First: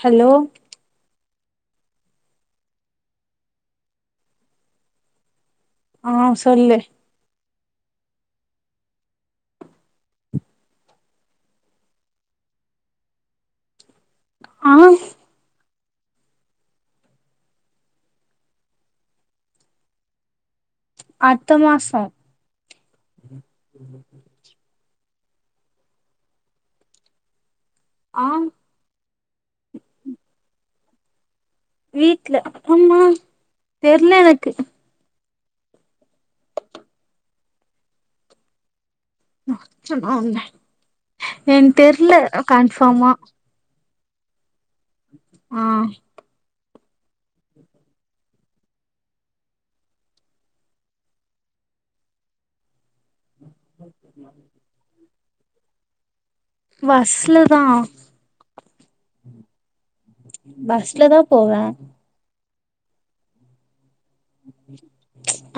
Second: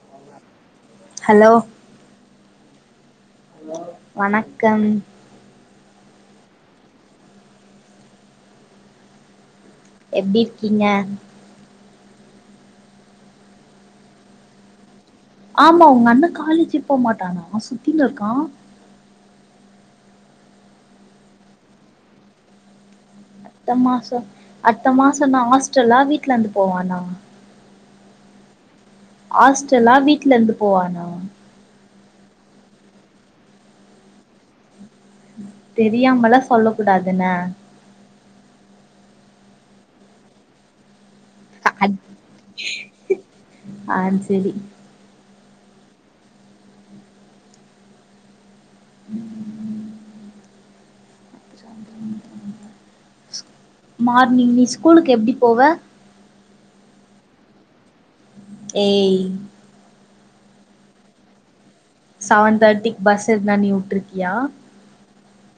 Hello hello வணக்கம் ஆ சொல்லு எப்டி இருக்கீங்க ஆ ஆமா உங்க அண்ண காலேஜு போமாட்டானா சுத்தின்னு இருக்கா அடுத்த மாசோ அடுத்த மாசோ அடுத்த மாசோ என்ன ஹாஸ்டல்லா வீட்ல இருந்து போவானா ஆ ஹாஸ்டல்லா வீட்ல இருந்து போவானா வீட்ல அம்மா தெர்ல எனக்கு தெரியாமலா சொல்ல கூடாது என்ன அடுச்சனா உன்ன எனக்கு தெர்ல கன்ஃபார்மா ஆ செரி ஆ [inaudible] ஸ் மார்னிங் நீ ஸ்கூலுக்கு எப்டி போவ பஸ்ல தா ஏய் பஸ்ல தா போவ செவன் தேர்ட்டிக்கு பஸ் எதுனா நீ உட்டுருக்கியா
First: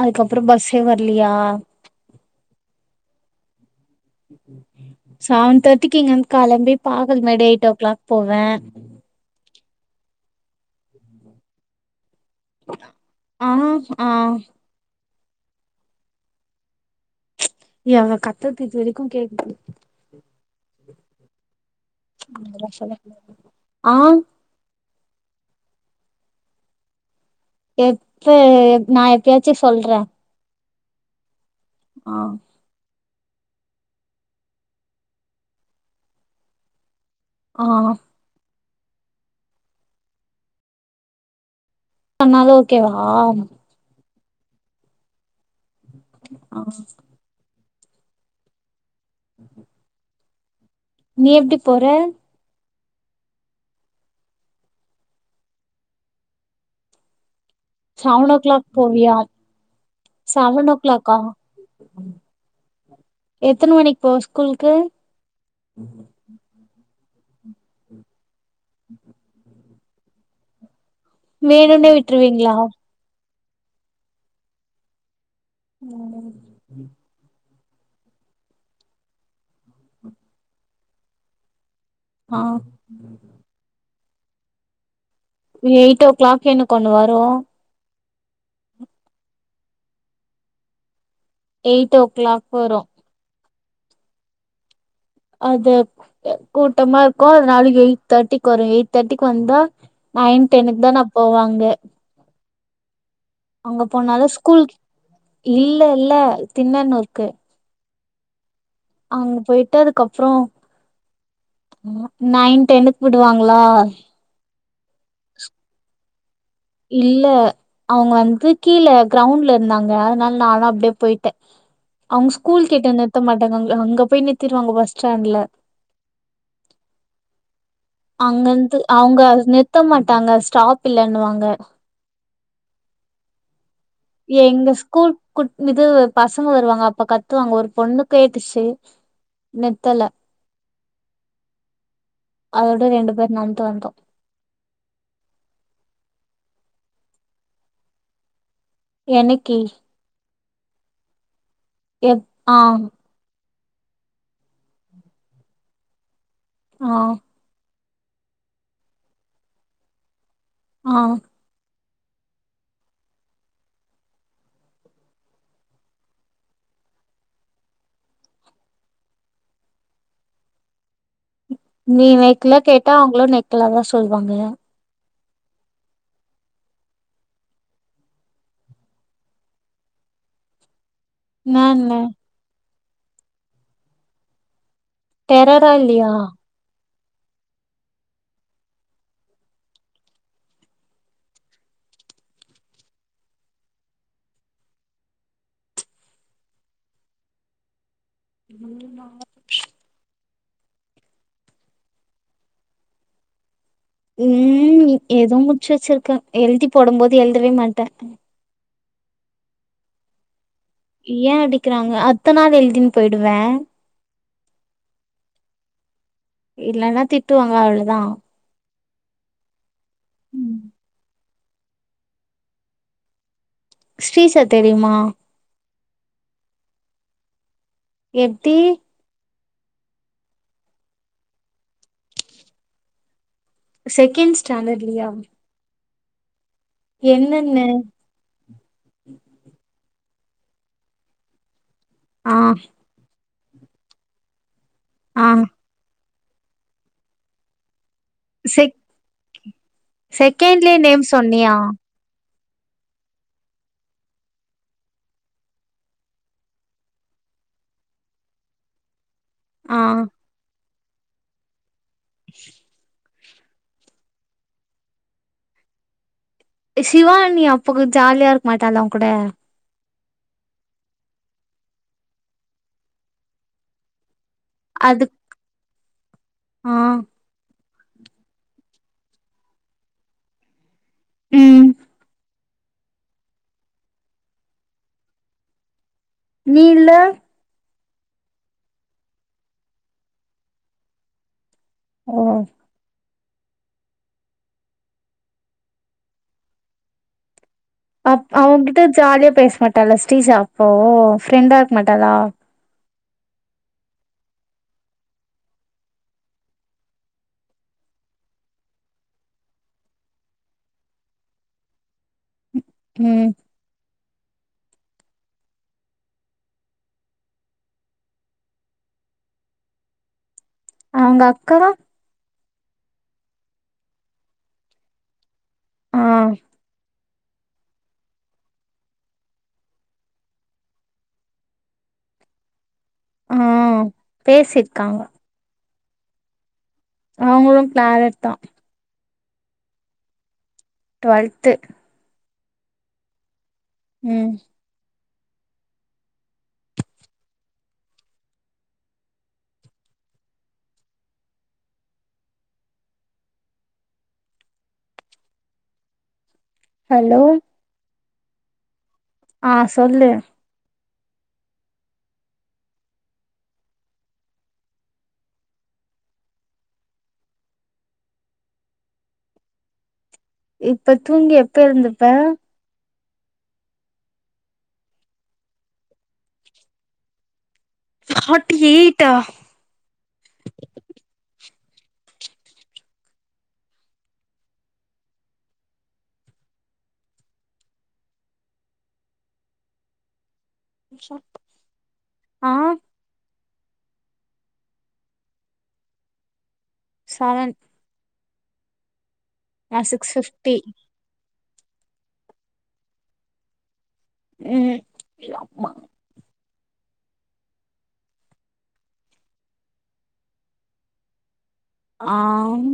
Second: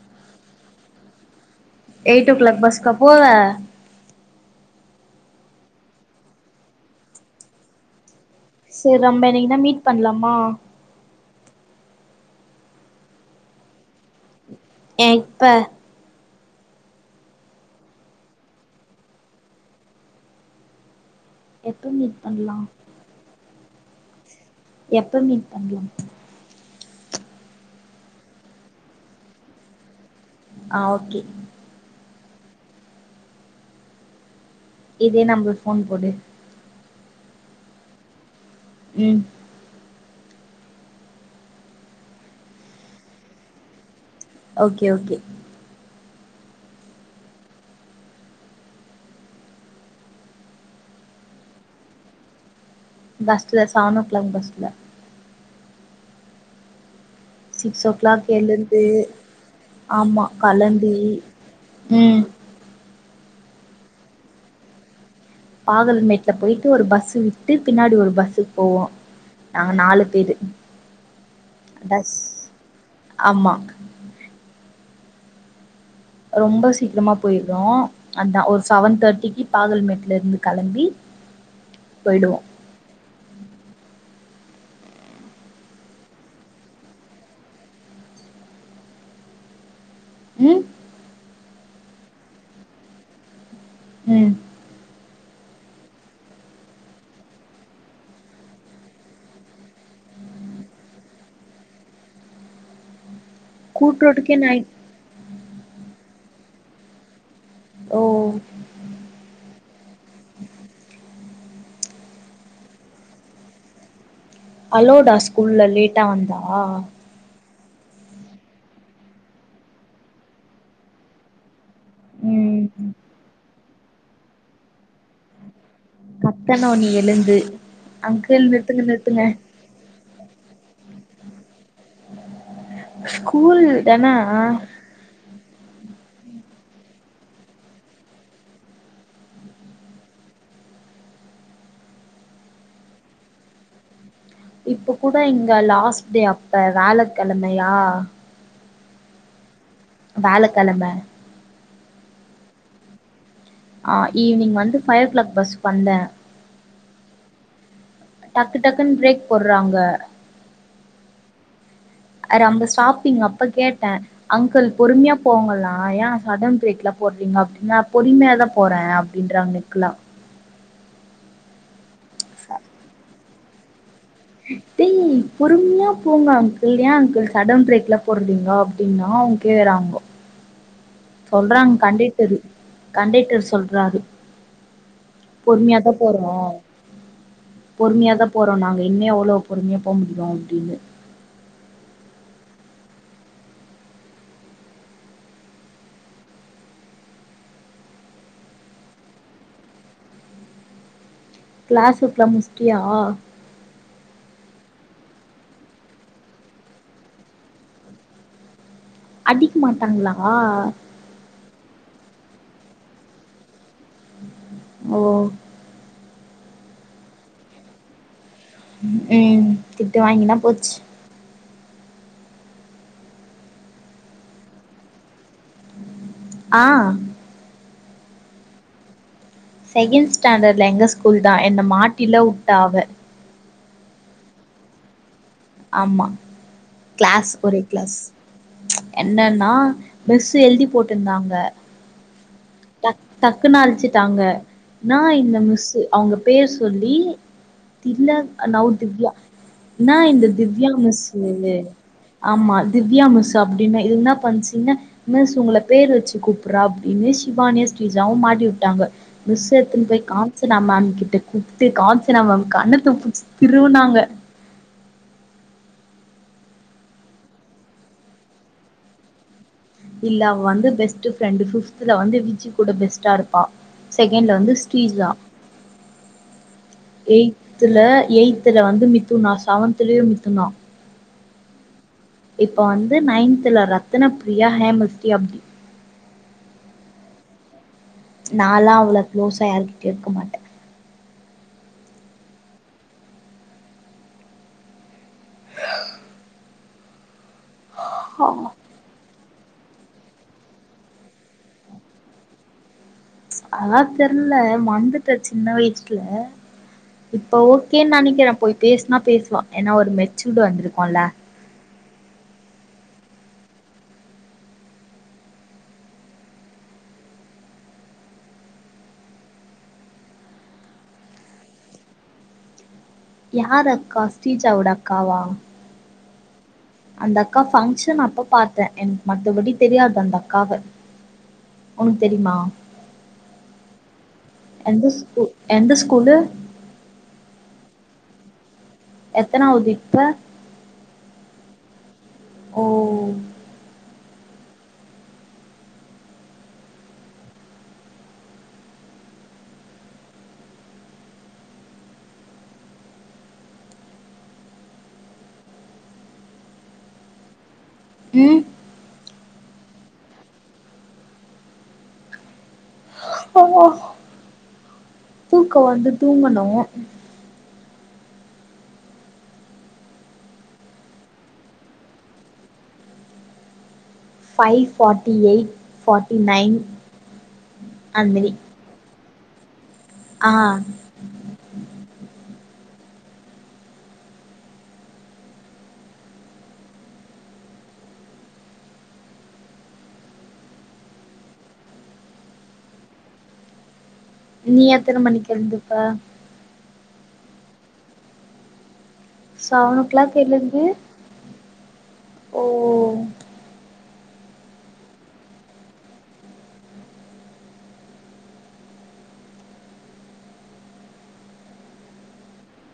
அதுக்கப்றோம் பஸ்சே வரலையா எயிட் ஓ க்ளாக் பஸ்க்கா போவ செவன் தேர்ட்டிக்கு இங்கருந்து கெளம்பி பாகல்மேடு எயிட் ஓ கிளாக் போவ சேர் ரம்மப எனிக்குன்னா மீட் பண்லாமா [unintelligible] ஆ ஆ எப்ப ஏ அவுங்க கத்தறது இது வரைக்கு கேக்குது எப்ப மீ நீக்கதா சொல்லனு எப்ப மீட் பண்லா எப்ப நா எப்பயாச்சு சொல்ற ஆ ஓகே ஆ இதே நம்பர்க்கு ஃபோன் போடு ஆ ம் பண்ணாலு ஓகேவா ஓகே ஓகே ஆ ம்ஹூம் நீ எப்டி போற? பஸ்ல செவன் ஓ க்ளாக் பஸ்ல six clock seven o'clock எழுந்து போவியா? ஆமா செவன் ஓ கெளம்பி க்ளாக்கா? ம் எத்தன மணிக்கு போவ ஸ்கூல்க்கு பாகல்மேட்டுல போயிட்டு ஒரு பஸ்ஸு விட்டு பின்னாடி ஒரு பஸ்ஸுக் போவோ நாங்க நாலு பேரு வேணுனே பஸ் விட்ருவீங்களா ஆமா அதனால ரொம்ப சீக்கிரமா போயிரோ அதா ஒரு செவன் தேர்ட்டிக்கு பாகல்மேட்ல இருந்து கெளம்பி போயிடுவோ ஆ எயிட் ஓ க்ளாக் என்க்கு ஒண்ணு வரு ம் எயிட் ஓ க்ளாக் வரு ம் அது கூட்டமா இருக்கு அதனால எயிட் தேட்டிக்கு வரு எயிட் தேட்டிக்கு வந்தா நயன் டென்க்குதா நா போவ அங்க அங்க போனாலு கூட்ரோட்டுக்கே நைன் ஸ்கூல்க் இல்ல இல்ல தின்னனூருக்கு ஓ அங்க போயிட்டு அதுக்கப்றோ நயன் டென்க்கு விடுவாங்ளா அலோவ்டா ஸ்கூல்ல லேட்டா வந்தா இல்ல அவுங்க வந்து கீழ கிரௌண்ட்ல இருந்தாங்க அதனால நானு அப்டியே போயிட்ட அவுங்க ஸ்கூல் ம் கிட்ட நிறுத்தமாட்டாங்க அங்க அங்க போய் நிறுத்திருவாங்க பஸ் ஸ்டாண்ட்ல கத்தனு நீ எழுந்து அங்கிள் அங்கந்து நிறுத்துங்க அவங்க நிறுத்துங்க நிறுத்த மாட்டாங்க ஸ்டாப் இல்லன்னுவாங்க ஸ்கூல்தான எங்க ஸ்கூல் கு இது பசங்க வருவாங்க அப்ப கத்துவாங்க ஒரு பொண்ணு கேட்டுச்சு நிறுத்தல அதோட ரெண்டு பேர் நடந்து வந்தோ இப்ப கூட இங்க லாஸ்ட் டே அப்ப வியாழக்கெழமையா என்னக்கி வியாழக்கெழம எப் ஆ ஆ ஈவ்னிங் வந்து ஃபை ஓ க்ளாக் பஸ்கு வந்த ஆ டக்கு டக்குன்னு பிரேக் போட்றாங்க ஆ ரம்ப ஸ்டாப்பிங் அப்ப கேட்ட அங்குள் பொறுமையா போங்கலே ஏ சடன் ப்ரேக்லா போட்றீங்க அப்டின்னா பொறிமையா தா போறே அப் அப்டின்றாங்க நெக்லா நீ நெக்கல கேட்டா அவங்களு நெக்லாதா சொல்வாங்க டேய் பொறுமையா போங்க அங்குள் ஏ அங்குள் சடன் பிரேக்ல போட்றீங்கோ அப்டின்னா அவங் கேக்கறாங்கோ சொல்றாங்க என்னான்னு கண்டைட்டரு கண்டைட்டர் சொல்றாரு டெரரா பொறுமையாதா இல்லையா போறோ பொறுமையாதா போறோ நாங்க இன்னியூ எவ்ளோ பொறுமையா போ முடியு அப்டின்னு மூணு நா கிளாஸ்ஸு கிளம்ஷ்டியா ம் ஏதே முட்ச்சு வெச்சிருக்க எழுதி போடும் போது எழுதவே மாட்ட அடிக் மாட்டாங்களா ஏ அடிக்கறாங்க அத்த நாள் எழுதின்னு போயிடுவ ஓ இல்லன்னா திட்டுவாங்க அவ்ளோதா ம் திட்டு வாங்கின ம் போச்சு ஸ்ரீஷா தெரியுமா ஆ எப்டி செகண்ட் ஸ்டாண்டர்ட்ல எங்க ஸ்கூல்தா என்ன மாட்டில்லாவுட்டா அவ செகண்ட் ஸ்டாண்டர்ட்லியா ஆமா கிளாஸ் ஒரே என்னன்னு கிளாஸ் என்னன்னா மிஸ்சு எழுதி போட்ருந்தாங்க ஆ டக்குனு அழிச்சுட்டாங்க நா ஆ இல்ல மிஸ்சு அவங்க பேர் சொல்லி தில்ல நவ் செக் திவ்யா நா இந்த திவ்யா செகண்ட்லயே நேம் மிஸ்சு சொன்னியா இல்லே ஆமா திவ்யா மிஸ்சு அப்டின்னா இது இன்னா பண்சுங்க மிஸ் உங்கள பேர் வெச்சு கூப்புட்றா அப்டின்னு சிவானியூ ஸ்ரீஜாவு மாட்டி வுட்டாங்க மிஸ் ஆ எத்துனூ போயி காம்சு நாம அன்னைக்கு திட் கூப்டு காஞ்சனா மேம் கண்ணத்த புட்ச்சி திருவுனாங்க சிவானி அப்பக்கூட ஜாலியா இருக்க மாட்டால்ல உங் கூட இல்ல அவ வந்து பெஸ்ட் ஃப்ரெண்டு் ஃபிப்த்ல வந்து விஜி கூட பெஸ்ட்டா இருப்பா செகண்ட்ல வந்து அது பீட்சா ஆ எய்த்துல எய்த்துல வந்து மித்துனா செவன்துலயு மித்துனா ம் இப்ப வந்து நைன்த்துல ரத்தனப் பிரியா ஹேமஸ்ரீ அப்டி நீல்ல நாலா அவ்ளே க்ளோஸா யாருக்கிட்டயு இருக்க மாட்ட பரவா அப் அவங்ககிட்ட ஜாலியா பேச மாட்டாளா ஸ்ரீஷா அப்போ ஃப்ரெண்டா இருக்க மாட்டாளா அதெல்லா தெர்ல மறந்துட்ட சின்ன வயசுல இப்ப ஓகேன் நெனைக்கிறே போய் பேசனா பேசுவா ஏன்னா ஒரு மெச்சூர்டு வந்துருக்குல்ல ம் அவுங்க அக்கா யாரு அக்கா ஸ்டீஜாவோட அக்காவா ஆ அந்த அக்கா ஃபங்க்ஷன் அப்ப பாத்தே எனக் மத்தபடி தெரியாது அந்த அக்காவ உனுக் தெரிமா அ எந்த பேசிர்க்காங்க ஸ்கூ எந்த ஸ்கூலு அவங்களு க்ளாரட்தா எத்தனாவது இப்ப ட்வெல்த்து ஓ ம் ஹலோ ம் ஆ சொல்லு தூக்க வர்து தூங்கணு இப்ப தூங்கி எப்ப எழுந்துப்ப five forty eight forty nine அந்மாரி டி எய்ட்டா ஆ ஆ நீ எத்தன மணிக்கு எழுந்துப்ப சவன் நா சவன் ஓ சிக்ஸ் க்ளாக் ஃபிஃப்டி எழுந்து ஓ ம் யம்மா ஆம்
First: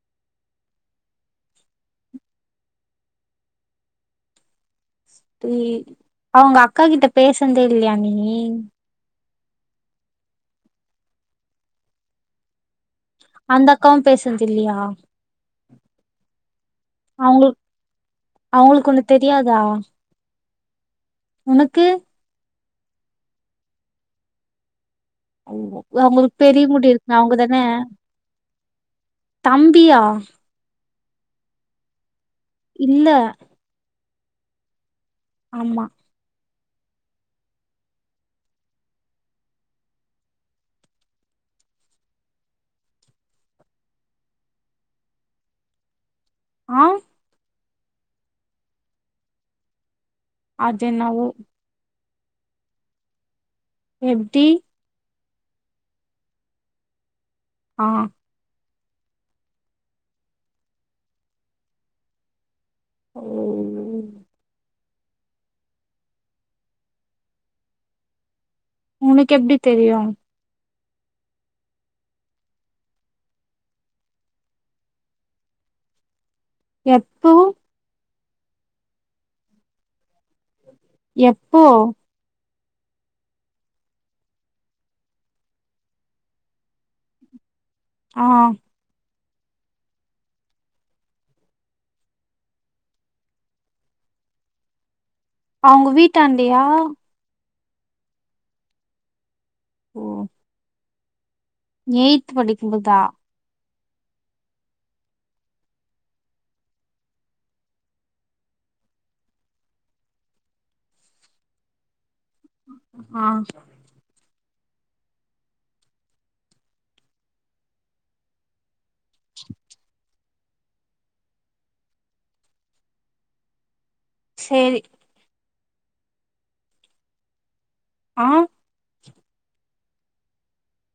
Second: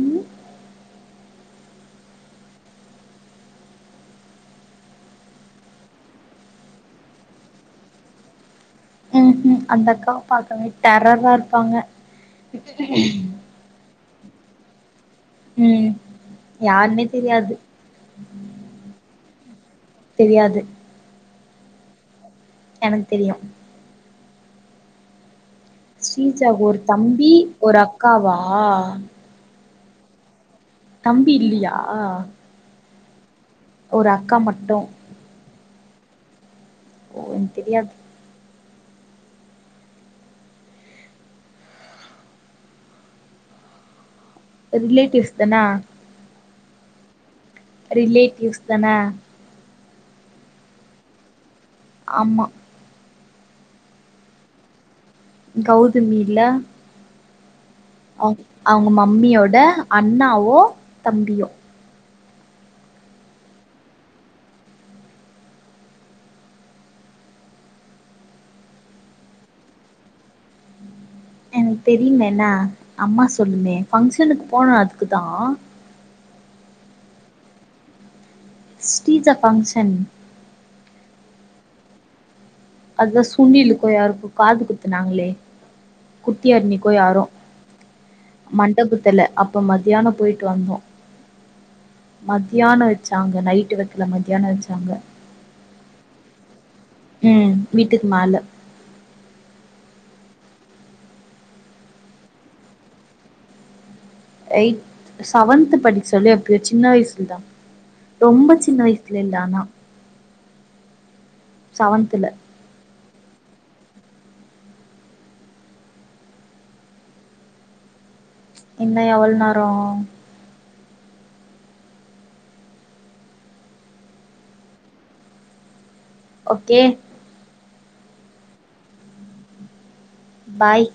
ம் [unintelligible] அவுங்க அக்கா கிட்ட பேசுன்தே இல்லயா நீ ம் உ அந்த அக்காவ பாக்கவே டெரர்ரா இருப்பாங்க அந்த அக்காவு பேசுன்தில்லயா ம் யார்மே அவ்ங்ளுக் அவ்ங்களுக்கு உன்ன தெரியாதா தெரியாது உனக்கு எனக்கு தெரியு அவ்ங்கோ அவ்ங்களுக்கு ஸ்ரீஜாக்கு பெரிய ஒரு முடி இருக்குமே தம்பி அவுங்கதான ஒரு அக்காவா தம்பியா தம்பி இல்லியா இல்ல ஒரு அக்கா மட்டு ஆமா ஓம் தெரியாத் அ ரிலேட்டிவ்ஸ் தான ஆ ரிலேட்டிவ்ஸ்தன அஜ்ஜென் நா வோ அம்மா எப்டி கௌதமில ஆ அவ் அவ்ங்க மம்மியோட அண்ணாவோ தம்பியோ [inaudible] உனக் எப்டி தெரியு எனக் தெரிலேன்னா அம்மா சொல்லுமே ஃபங்க்ஷனுக் போன அதுக்குதா எப்போ ஸ்டீஜா ஃபங்ஷன் எப்போ அத்தா சுண்ணிலுக்கோ யாருக்கோ காது குத்துனாங்ளே குட்டி அர்னிக்கோ யாரோ ஆ மண்டபத்துல அப்ப மதியான போய்ட்டு வந்தோ மத்யான வச்சாங்க நைட்டு வெக்கல மத்யான வச்சாங்க அவ்ங்க வீட்டாண்டயா ம் வீட்டுக்கு மேல ஓ எய்த் படிக்கும்புதா எய்த செவன்த்து படிக் சொல்லி எப்யோ சின்ன வயசுல தா ரொம்ப சின்ன வயசுல இல் ஆனா சவன்த்துல ஆ இன்னு எவள் நேரோ சேரி ஒக்கே ஆ பாய்